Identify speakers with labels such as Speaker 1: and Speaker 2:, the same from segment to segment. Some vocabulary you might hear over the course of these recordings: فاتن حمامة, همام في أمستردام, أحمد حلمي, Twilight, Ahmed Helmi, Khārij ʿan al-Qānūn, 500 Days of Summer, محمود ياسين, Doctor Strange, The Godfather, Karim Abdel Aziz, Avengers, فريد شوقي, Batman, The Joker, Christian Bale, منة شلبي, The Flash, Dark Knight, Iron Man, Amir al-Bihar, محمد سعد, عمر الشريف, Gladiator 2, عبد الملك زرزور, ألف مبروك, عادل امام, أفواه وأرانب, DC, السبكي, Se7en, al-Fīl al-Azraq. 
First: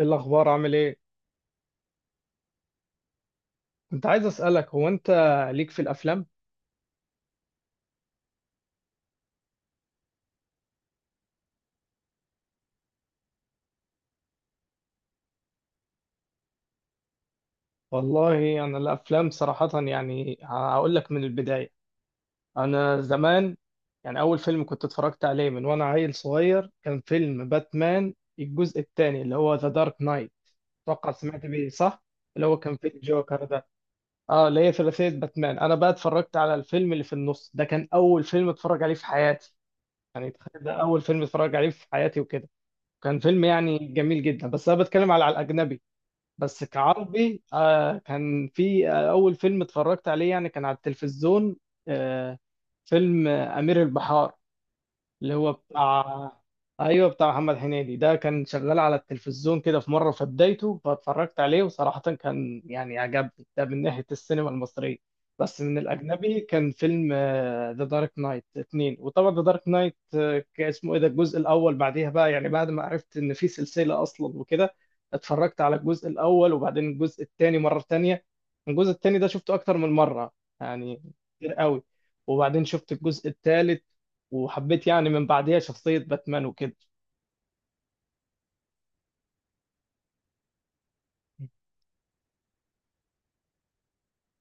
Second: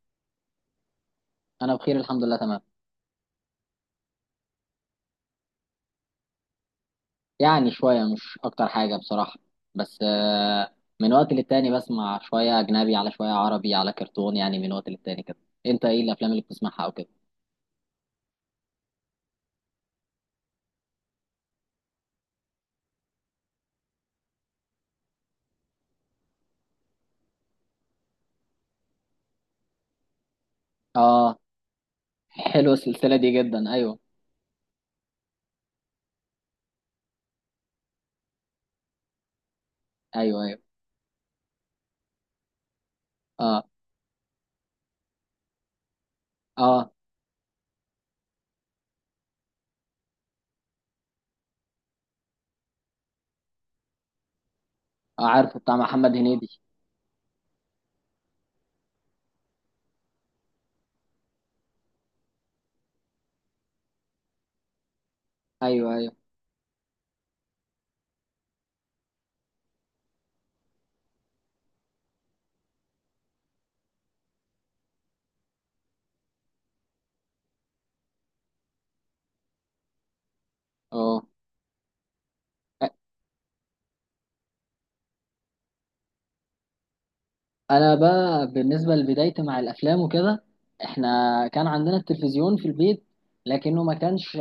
Speaker 1: ايه الاخبار؟ عامل ايه؟
Speaker 2: انا بخير الحمد لله تمام.
Speaker 1: كنت عايز اسالك، هو انت ليك في الافلام؟
Speaker 2: يعني شويه مش اكتر حاجه بصراحه. بس من وقت للتاني بسمع شويه اجنبي على شويه عربي على كرتون، يعني من وقت للتاني كده. انت ايه الافلام اللي بتسمعها او كده؟
Speaker 1: والله انا الافلام صراحه يعني هقول لك من البدايه. انا زمان، يعني اول فيلم كنت اتفرجت عليه من وانا عيل صغير كان فيلم باتمان الجزء الثاني اللي هو ذا دارك نايت. اتوقع
Speaker 2: اه،
Speaker 1: سمعت بيه، صح؟ اللي هو
Speaker 2: حلوه
Speaker 1: كان فيه
Speaker 2: السلسله دي
Speaker 1: الجوكر ده.
Speaker 2: جدا. ايوه
Speaker 1: اه اللي هي ثلاثيه باتمان. انا بقى اتفرجت على الفيلم اللي في النص ده، كان اول فيلم اتفرج عليه في حياتي. يعني
Speaker 2: ايوه ايوه.
Speaker 1: تخيل، ده اول فيلم اتفرج عليه في حياتي وكده. كان فيلم
Speaker 2: اه
Speaker 1: يعني جميل جدا، بس انا بتكلم على الاجنبي. بس
Speaker 2: اه.
Speaker 1: كعربي كان في أول فيلم اتفرجت عليه يعني كان على التلفزيون. آه فيلم أمير البحار.
Speaker 2: آه،
Speaker 1: اللي هو
Speaker 2: عارفه، بتاع محمد
Speaker 1: بتاع
Speaker 2: هنيدي.
Speaker 1: ايوه، بتاع محمد هنيدي ده كان شغال على التلفزيون كده في مره في بدايته، فاتفرجت عليه وصراحه كان يعني عجبني ده من ناحيه السينما المصريه. بس من
Speaker 2: ايوه ايوه
Speaker 1: الاجنبي كان فيلم ذا دارك نايت اتنين. وطبعا ذا دارك نايت اسمه ايه ده الجزء الاول، بعديها بقى يعني بعد ما عرفت ان في سلسله اصلا وكده، اتفرجت على الجزء الاول وبعدين الجزء الثاني مره ثانيه. الجزء الثاني ده شفته اكتر من مره يعني
Speaker 2: اه.
Speaker 1: كتير قوي. وبعدين شفت الجزء الثالث وحبيت يعني من بعديها شخصية باتمان وكده.
Speaker 2: انا بقى بالنسبه لبدايتي مع الافلام وكده، احنا كان عندنا التلفزيون في البيت، لكنه ما كانش،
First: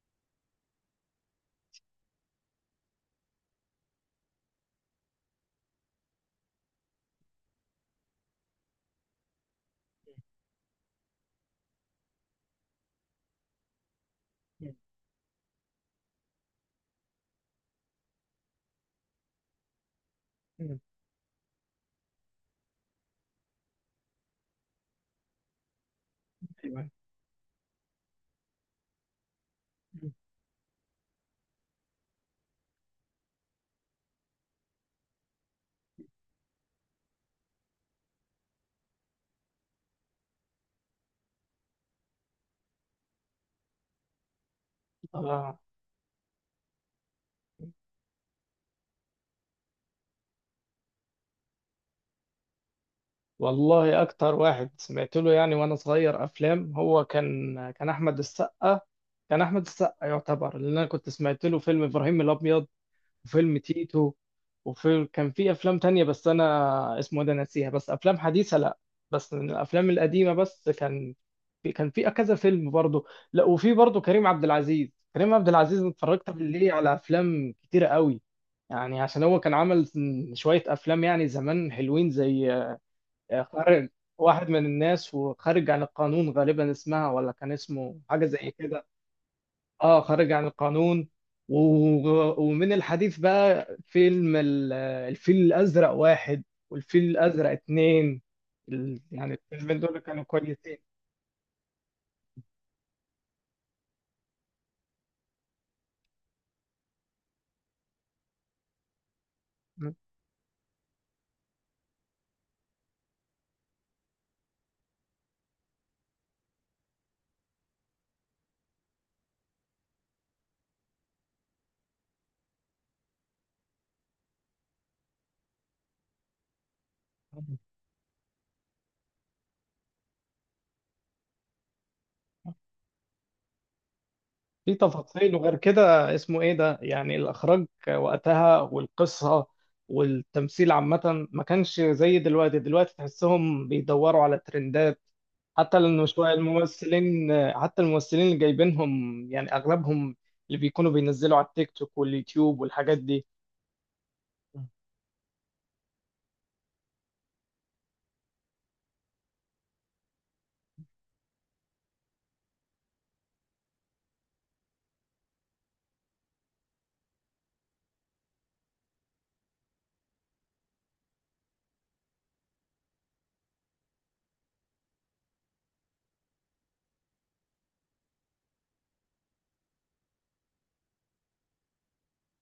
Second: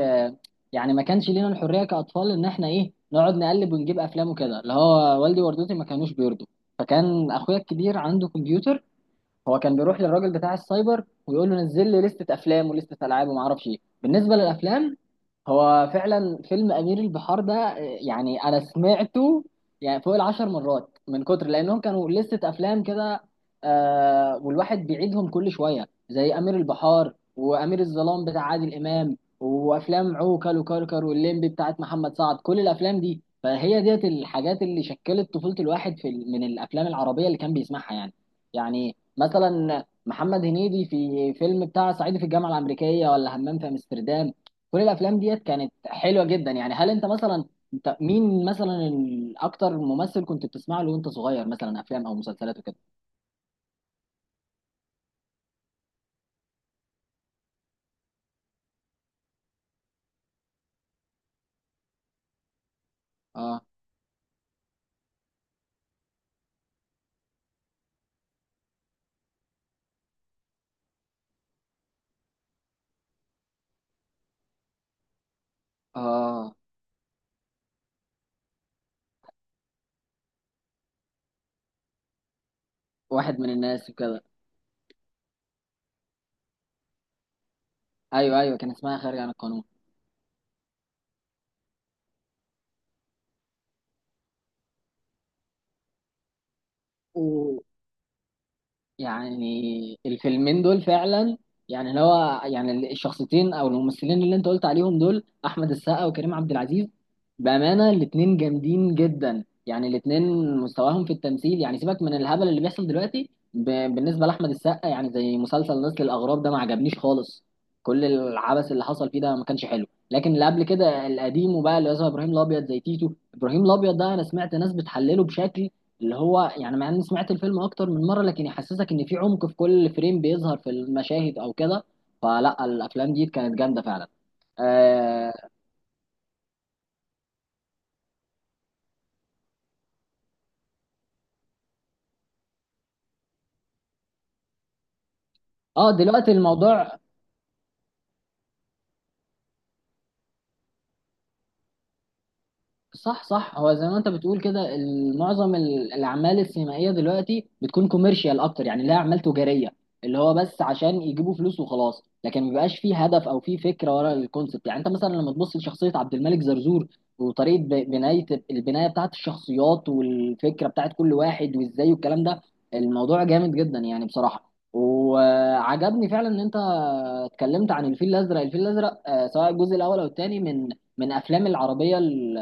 Speaker 2: يعني ما كانش لينا الحريه كاطفال ان احنا ايه نقعد نقلب ونجيب افلام وكده، اللي هو والدي ووالدتي ما كانوش بيرضوا. فكان اخويا الكبير عنده كمبيوتر، هو كان بيروح للراجل بتاع السايبر ويقول له نزل لي لستة افلام ولستة العاب وما اعرفش ايه. بالنسبه للافلام، هو فعلا فيلم امير البحار ده يعني انا سمعته يعني فوق 10 مرات من كتر لانهم كانوا لستة افلام كده. آه، والواحد بيعيدهم كل شويه زي امير
Speaker 1: ايوه.
Speaker 2: البحار وامير الظلام بتاع عادل امام وافلام عوكل وكركر واللمبي بتاعت محمد سعد. كل الافلام دي فهي ديت الحاجات اللي شكلت طفوله الواحد في من الافلام العربيه اللي كان بيسمعها يعني. يعني مثلا محمد هنيدي في فيلم بتاع صعيدي في الجامعه الامريكيه، ولا همام في امستردام. كل الافلام ديت
Speaker 1: آه.
Speaker 2: كانت حلوه جدا يعني. هل انت مثلا مين مثلا اكتر ممثل كنت بتسمع له وانت صغير، مثلا افلام او مسلسلات وكده؟
Speaker 1: والله أكتر واحد سمعت له يعني وأنا صغير أفلام هو كان أحمد السقا. كان أحمد السقا يعتبر، لأن أنا كنت سمعت له فيلم إبراهيم الأبيض وفيلم
Speaker 2: اه
Speaker 1: تيتو. كان في افلام تانية بس انا اسمه إيه ده ناسيها، بس افلام حديثة لا، بس من الافلام القديمة. بس كان في كذا فيلم برضو. لا، وفي برضو كريم عبد العزيز. كريم عبد العزيز اتفرجت
Speaker 2: اه.
Speaker 1: ليه على افلام كتيرة قوي، يعني عشان هو كان عمل شوية افلام يعني زمان حلوين، زي
Speaker 2: واحد
Speaker 1: آه،
Speaker 2: من
Speaker 1: خارج
Speaker 2: الناس وكده.
Speaker 1: واحد من الناس، وخارج عن القانون، غالبا اسمها ولا كان اسمه حاجة
Speaker 2: ايوه
Speaker 1: زي
Speaker 2: ايوه، كان
Speaker 1: كده.
Speaker 2: اسمها خارج عن
Speaker 1: اه، خارج عن القانون. ومن الحديث بقى، فيلم الفيل الأزرق واحد والفيل الأزرق
Speaker 2: القانون.
Speaker 1: اتنين. يعني الفيلمين
Speaker 2: يعني
Speaker 1: دول كانوا
Speaker 2: الفيلمين
Speaker 1: كويسين،
Speaker 2: دول فعلا، يعني اللي هو يعني الشخصيتين او الممثلين اللي انت قلت عليهم دول احمد السقا وكريم عبد العزيز، بامانه الاتنين جامدين جدا. يعني الاتنين مستواهم في التمثيل يعني سيبك من الهبل اللي بيحصل دلوقتي بالنسبه لاحمد السقا، يعني زي مسلسل نسل الاغراب ده ما عجبنيش خالص. كل العبث اللي حصل فيه ده ما كانش حلو، لكن اللي قبل كده القديم وبقى اللي هو ابراهيم الابيض زي تيتو، ابراهيم الابيض ده انا سمعت ناس بتحلله بشكل، اللي هو يعني مع اني سمعت الفيلم اكتر من مره لكن يحسسك ان في عمق في كل فريم بيظهر في المشاهد او كده. فلا، الافلام دي كانت جامده فعلا.
Speaker 1: في
Speaker 2: اه.
Speaker 1: تفاصيل، وغير كده اسمه ايه ده يعني الاخراج وقتها والقصه والتمثيل عامه ما كانش زي دلوقتي. دلوقتي تحسهم بيدوروا على ترندات،
Speaker 2: دلوقتي الموضوع
Speaker 1: حتى الممثلين اللي جايبينهم يعني اغلبهم اللي بيكونوا بينزلوا على التيك توك واليوتيوب والحاجات
Speaker 2: صح
Speaker 1: دي.
Speaker 2: صح، هو زي ما انت بتقول كده معظم الاعمال السينمائيه دلوقتي بتكون كوميرشال اكتر، يعني لها اعمال تجاريه، اللي هو بس عشان يجيبوا فلوس وخلاص. لكن ما بيبقاش فيه هدف او فيه فكره ورا الكونسبت. يعني انت مثلا لما تبص لشخصيه عبد الملك زرزور وطريقه بنايه البنايه بتاعت الشخصيات والفكره بتاعت كل واحد وازاي والكلام ده، الموضوع جامد جدا يعني بصراحه. وعجبني فعلا ان انت اتكلمت عن الفيل الازرق، الفيل الازرق سواء الجزء الاول او الثاني من من افلام العربيه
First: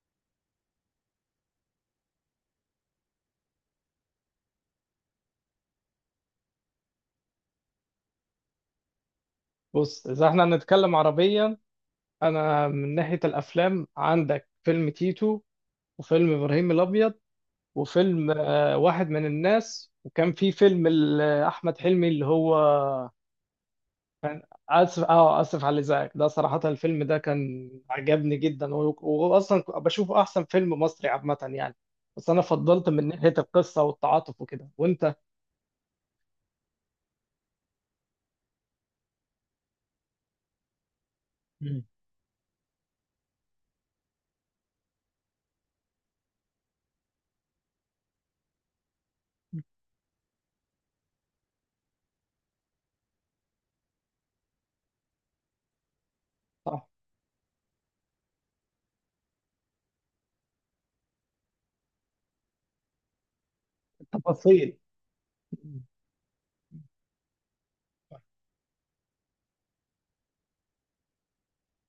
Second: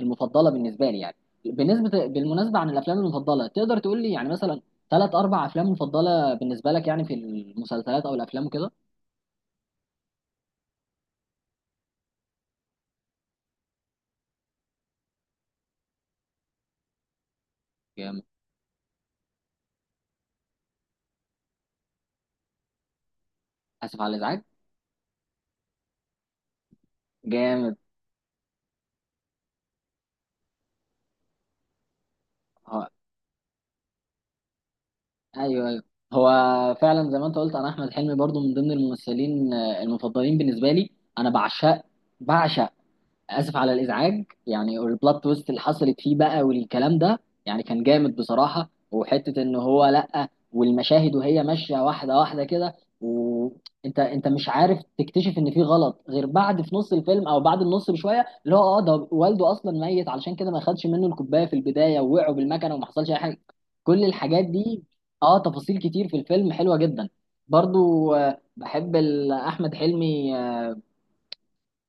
Speaker 2: المفضله بالنسبه لي يعني. بالنسبه بالمناسبه عن الافلام المفضله، تقدر تقول لي يعني مثلا ثلاث اربع افلام مفضله بالنسبه لك، يعني في المسلسلات او الافلام وكده؟
Speaker 1: بص، اذا احنا هنتكلم عربيا، انا من ناحيه الافلام عندك فيلم تيتو وفيلم ابراهيم الابيض
Speaker 2: جامد.
Speaker 1: وفيلم واحد من الناس، وكان في فيلم احمد حلمي اللي هو
Speaker 2: اسف على
Speaker 1: كان
Speaker 2: الازعاج.
Speaker 1: اسف على الازعاج. ده صراحة الفيلم ده كان
Speaker 2: جامد.
Speaker 1: عجبني جدا، واصلا بشوفه احسن فيلم مصري عامة يعني. بس انا
Speaker 2: هو
Speaker 1: فضلت من ناحية القصة والتعاطف وكده، وانت.
Speaker 2: ايوه ايوه. هو فعلا زي ما انت قلت، انا احمد حلمي برضو من ضمن الممثلين المفضلين بالنسبه لي. انا بعشق،
Speaker 1: مم.
Speaker 2: بعشق اسف على الازعاج. يعني البلوت تويست اللي حصلت فيه بقى والكلام ده يعني كان جامد بصراحه. وحته ان هو لا، والمشاهد وهي ماشيه واحده واحده كده وانت مش عارف تكتشف ان في غلط غير بعد في
Speaker 1: صح.
Speaker 2: نص الفيلم او بعد النص بشويه، اللي هو اه ده والده اصلا ميت، علشان كده ما خدش منه الكوبايه في البدايه، ووقعوا بالمكنه وما حصلش اي حاجه. كل الحاجات
Speaker 1: التفاصيل.
Speaker 2: دي. اه، تفاصيل كتير في الفيلم حلوه جدا. برضو بحب احمد حلمي.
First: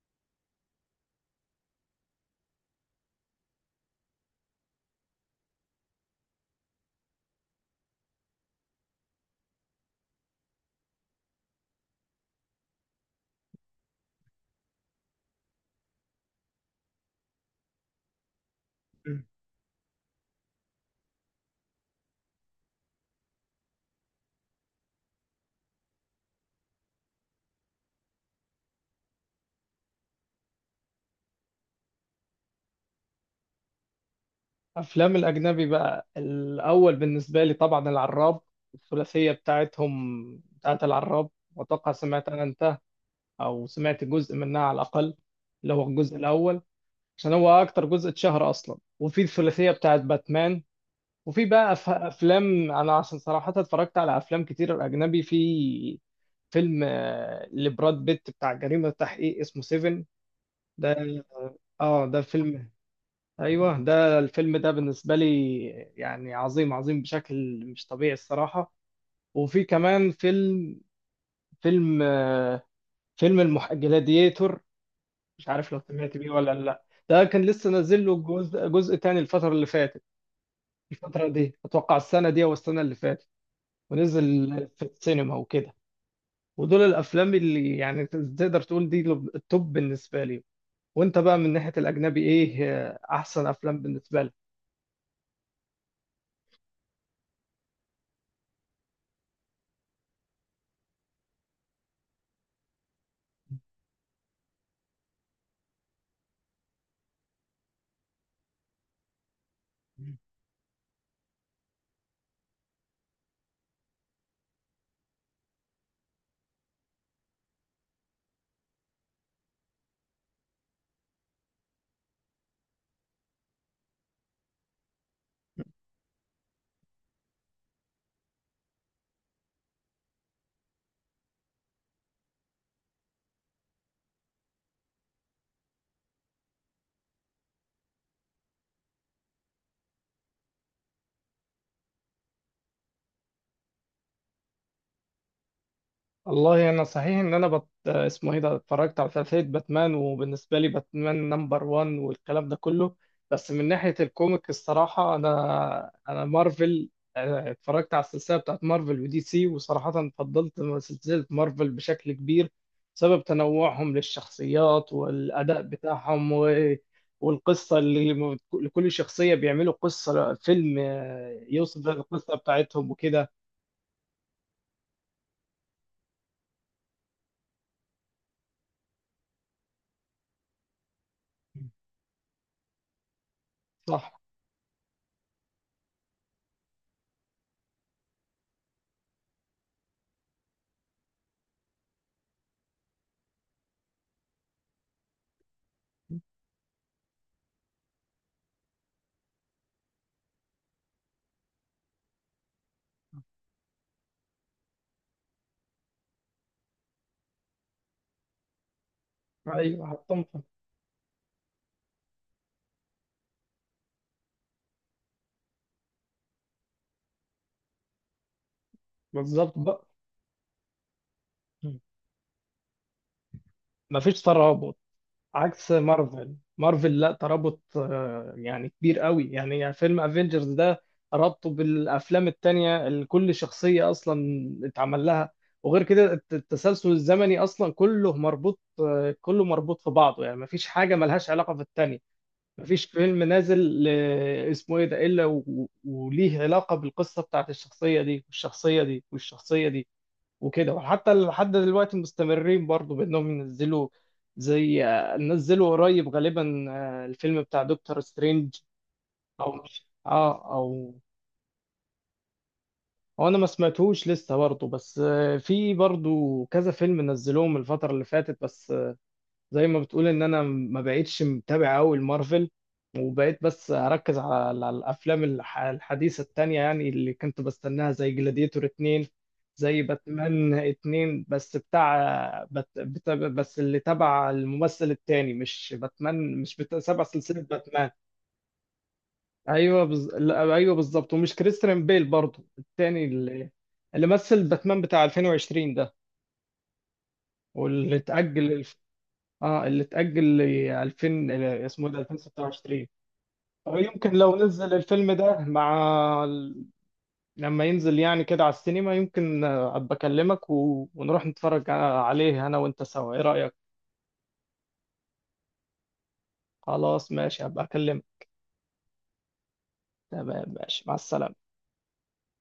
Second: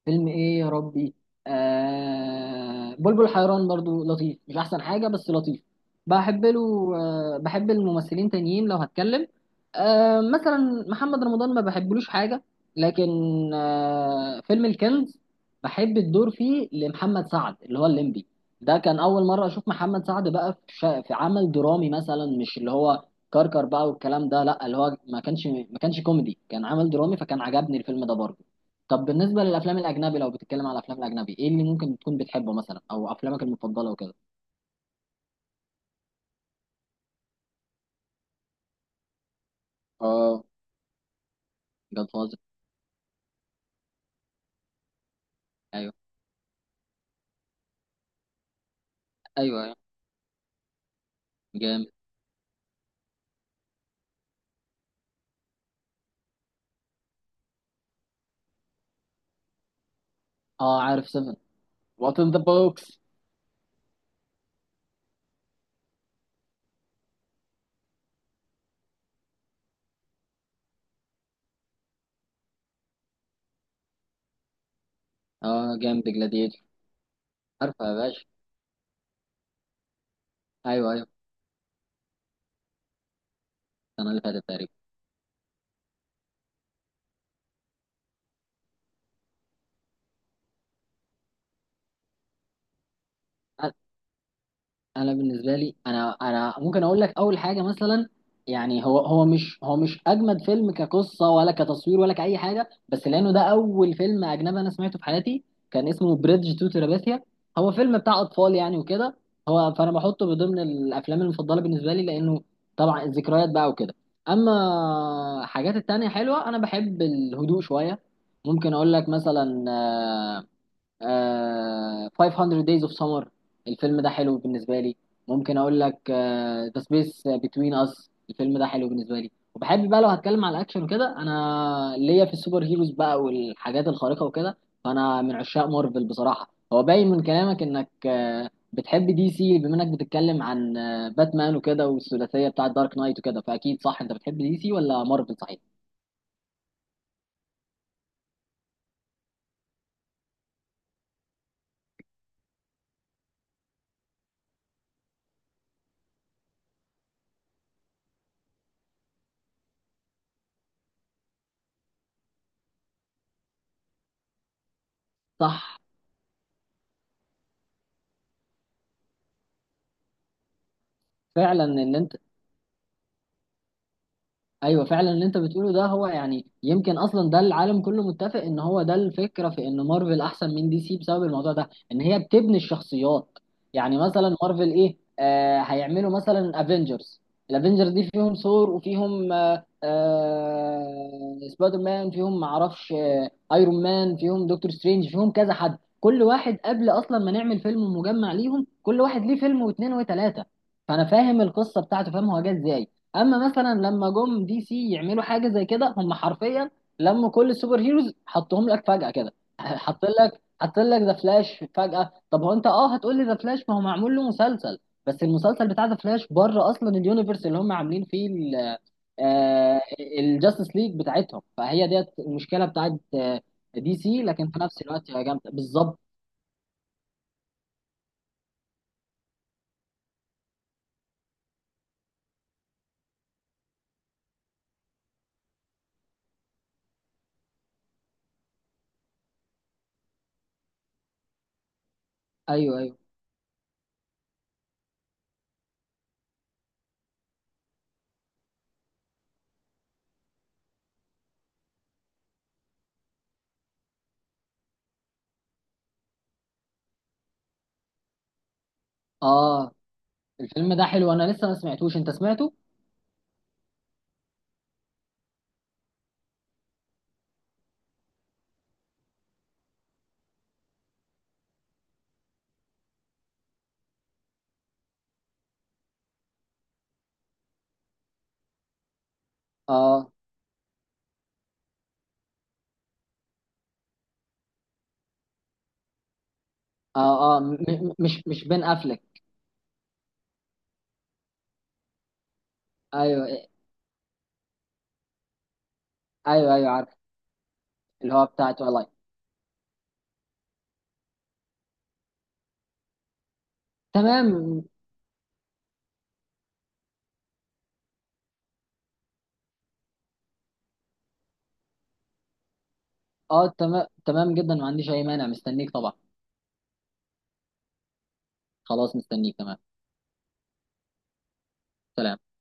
Speaker 2: فيلم ايه يا ربي، آه بلبل حيران برضو لطيف، مش احسن حاجة بس لطيف. بحب له آه، بحب الممثلين تانيين لو هتكلم، آه مثلا محمد رمضان ما بحبلوش حاجة. لكن آه، فيلم الكنز بحب الدور فيه لمحمد سعد اللي هو الليمبي. ده كان أول
Speaker 1: مم.
Speaker 2: مرة أشوف محمد سعد بقى في عمل درامي مثلا، مش اللي هو كركر بقى والكلام ده. لا، اللي هو ما كانش كوميدي، كان عمل درامي، فكان عجبني الفيلم ده برضه. طب بالنسبة للأفلام الأجنبي، لو بتتكلم على الأفلام الأجنبي إيه اللي ممكن تكون بتحبه مثلا، أو أفلامك المفضلة وكده؟
Speaker 1: افلام الاجنبي بقى، الاول بالنسبة لي طبعا العراب، الثلاثية بتاعتهم
Speaker 2: آه،
Speaker 1: بتاعت العراب. واتوقع
Speaker 2: جاد
Speaker 1: سمعت
Speaker 2: فازر.
Speaker 1: انا، انت او سمعت جزء منها على الاقل، اللي هو
Speaker 2: أيوه
Speaker 1: الجزء الاول، عشان هو اكتر جزء اتشهر اصلا. وفي
Speaker 2: أيوه
Speaker 1: الثلاثيه
Speaker 2: أيوه.
Speaker 1: بتاعت باتمان، وفي بقى
Speaker 2: جامد.
Speaker 1: افلام، انا عشان صراحه اتفرجت على افلام كتير اجنبي. في فيلم لبراد بيت بتاع جريمه تحقيق اسمه سيفن
Speaker 2: آه،
Speaker 1: ده.
Speaker 2: عارف سيفن.
Speaker 1: اه،
Speaker 2: وات
Speaker 1: ده
Speaker 2: إن ذا
Speaker 1: فيلم.
Speaker 2: بوكس.
Speaker 1: ايوه، ده الفيلم ده بالنسبه لي يعني عظيم، عظيم بشكل مش طبيعي الصراحه. وفي كمان فيلم فيلم المح... مش عارف
Speaker 2: آه
Speaker 1: لو
Speaker 2: جامد،
Speaker 1: سمعت بيه ولا
Speaker 2: جلاديتور.
Speaker 1: لا. ده كان لسه
Speaker 2: عارفه يا
Speaker 1: نازل له
Speaker 2: باشا.
Speaker 1: جزء، جزء تاني الفترة اللي فاتت.
Speaker 2: أيوه أيوه.
Speaker 1: الفترة دي أتوقع السنة دي أو السنة اللي فاتت،
Speaker 2: السنة اللي
Speaker 1: ونزل
Speaker 2: فاتت تقريبا.
Speaker 1: في السينما وكده. ودول الأفلام اللي يعني تقدر تقول دي التوب بالنسبة لي. وأنت بقى من ناحية الأجنبي، إيه أحسن أفلام بالنسبة لك؟
Speaker 2: انا بالنسبه لي انا ممكن اقول لك اول حاجه مثلا، يعني هو مش اجمد فيلم كقصه ولا كتصوير ولا كاي حاجه، بس لانه ده اول فيلم اجنبي انا سمعته في حياتي، كان اسمه بريدج تو تراباثيا. هو فيلم بتاع اطفال يعني وكده. هو فانا بحطه بضمن الافلام المفضله بالنسبه لي لانه طبعا الذكريات بقى وكده. اما حاجات التانية حلوه، انا بحب الهدوء شويه. ممكن اقول لك مثلا آه 500 Days of Summer، الفيلم ده حلو بالنسبة لي. ممكن أقول لك آه The Space Between Us، الفيلم ده حلو بالنسبة لي. وبحب بقى لو هتكلم على الأكشن وكده، أنا ليا في السوبر هيروز بقى والحاجات الخارقة وكده، فأنا من عشاق مارفل بصراحة. هو باين من كلامك إنك بتحب دي سي، بما إنك بتتكلم عن باتمان وكده والثلاثية بتاعة دارك نايت وكده، فأكيد صح، أنت بتحب دي سي ولا مارفل صحيح؟
Speaker 1: والله انا صحيح ان انا اسمه ايه ده، اتفرجت على ثلاثيه باتمان. وبالنسبه لي باتمان نمبر 1 والكلام ده كله. بس من ناحيه الكوميك الصراحه انا مارفل. اتفرجت على السلسله بتاعت مارفل ودي سي، وصراحه فضلت سلسله مارفل بشكل كبير، بسبب تنوعهم للشخصيات والاداء
Speaker 2: صح
Speaker 1: بتاعهم، و... والقصه اللي لكل شخصيه بيعملوا قصه فيلم
Speaker 2: فعلا
Speaker 1: يوصف بيها
Speaker 2: ان انت.
Speaker 1: القصه بتاعتهم وكده.
Speaker 2: ايوه فعلا اللي انت بتقوله ده، هو يعني يمكن اصلا ده العالم كله متفق ان هو ده الفكره في ان مارفل احسن من دي سي بسبب الموضوع ده، ان هي بتبني الشخصيات. يعني
Speaker 1: صح.
Speaker 2: مثلا مارفل ايه آه، هيعملوا مثلا افنجرز. الافنجرز دي فيهم ثور، وفيهم سبايدر مان، فيهم معرفش آه ايرون مان، فيهم دكتور سترينج، فيهم كذا حد. كل واحد قبل اصلا ما نعمل فيلم مجمع ليهم، كل واحد ليه فيلم واثنين وثلاثه، فانا فاهم القصه بتاعته، فاهم هو جه ازاي. اما مثلا لما جم دي سي يعملوا حاجه زي كده، هم حرفيا لموا كل السوبر هيروز حطهم لك فجاه كده.
Speaker 1: ايوه،
Speaker 2: حط
Speaker 1: حطهم.
Speaker 2: لك، ذا فلاش فجاه. طب هو انت اه هتقول لي ذا فلاش ما هو معمول له مسلسل. بس المسلسل بتاع ذا فلاش بره اصلا اليونيفرس اللي هم عاملين فيه
Speaker 1: بالظبط
Speaker 2: آه،
Speaker 1: بقى،
Speaker 2: الجاستس ليج بتاعتهم. فهي ديت المشكله بتاعت دي
Speaker 1: مفيش
Speaker 2: سي، لكن في
Speaker 1: ترابط
Speaker 2: نفس الوقت هي جامده
Speaker 1: عكس
Speaker 2: بالظبط.
Speaker 1: مارفل. مارفل لا، ترابط يعني كبير قوي. يعني فيلم افنجرز ده ربطه بالافلام التانية اللي كل شخصية اصلا اتعمل لها، وغير كده التسلسل الزمني اصلا كله مربوط في بعضه، يعني مفيش حاجة ملهاش علاقة في التانية.
Speaker 2: ايوه
Speaker 1: مفيش
Speaker 2: ايوه.
Speaker 1: فيلم نازل اسمه ايه ده الا وليه علاقة بالقصة بتاعت الشخصية دي والشخصية دي والشخصية دي وكده. وحتى لحد دلوقتي مستمرين برضو بانهم ينزلوا، زي نزلوا قريب غالبا الفيلم بتاع دكتور سترينج، او
Speaker 2: اه،
Speaker 1: مش، اه
Speaker 2: الفيلم ده
Speaker 1: او
Speaker 2: حلو، انا لسه ما سمعتوش. انت سمعته؟
Speaker 1: هو، انا ما سمعتهوش لسه برضو. بس في برضو كذا فيلم نزلوهم الفترة اللي فاتت. بس زي ما بتقول ان انا ما بقتش متابع قوي المارفل، وبقيت بس اركز على الافلام الحديثه التانية، يعني اللي كنت بستناها زي جلاديتور 2، زي
Speaker 2: اه
Speaker 1: باتمان 2 بس بتاع بت... بت... بس اللي تبع الممثل التاني، مش باتمان، مش بتاع سبع
Speaker 2: اه اه
Speaker 1: سلسله باتمان.
Speaker 2: مش بين افلك.
Speaker 1: ايوه، لا، ايوه بالظبط، ومش كريستيان بيل برضه، التاني
Speaker 2: ايوه
Speaker 1: اللي مثل باتمان بتاع 2020 ده،
Speaker 2: ايوه ايوه عارف.
Speaker 1: واللي
Speaker 2: اللي هو بتاع
Speaker 1: اتأجل
Speaker 2: تويلايت.
Speaker 1: اه اللي اتأجل ل 2000، اسمه إيه ده 2026. يمكن لو
Speaker 2: تمام.
Speaker 1: نزل الفيلم ده مع ال- لما ينزل يعني كده على السينما، يمكن ابقى اكلمك و... ونروح نتفرج عليه انا وانت سوا، ايه
Speaker 2: اه
Speaker 1: رأيك؟
Speaker 2: تمام تمام جدا، ما عنديش اي مانع، مستنيك طبعا.
Speaker 1: خلاص ماشي، هبقى اكلمك.
Speaker 2: خلاص مستنيك تمام.
Speaker 1: تمام، ماشي، مع السلامة.
Speaker 2: سلام.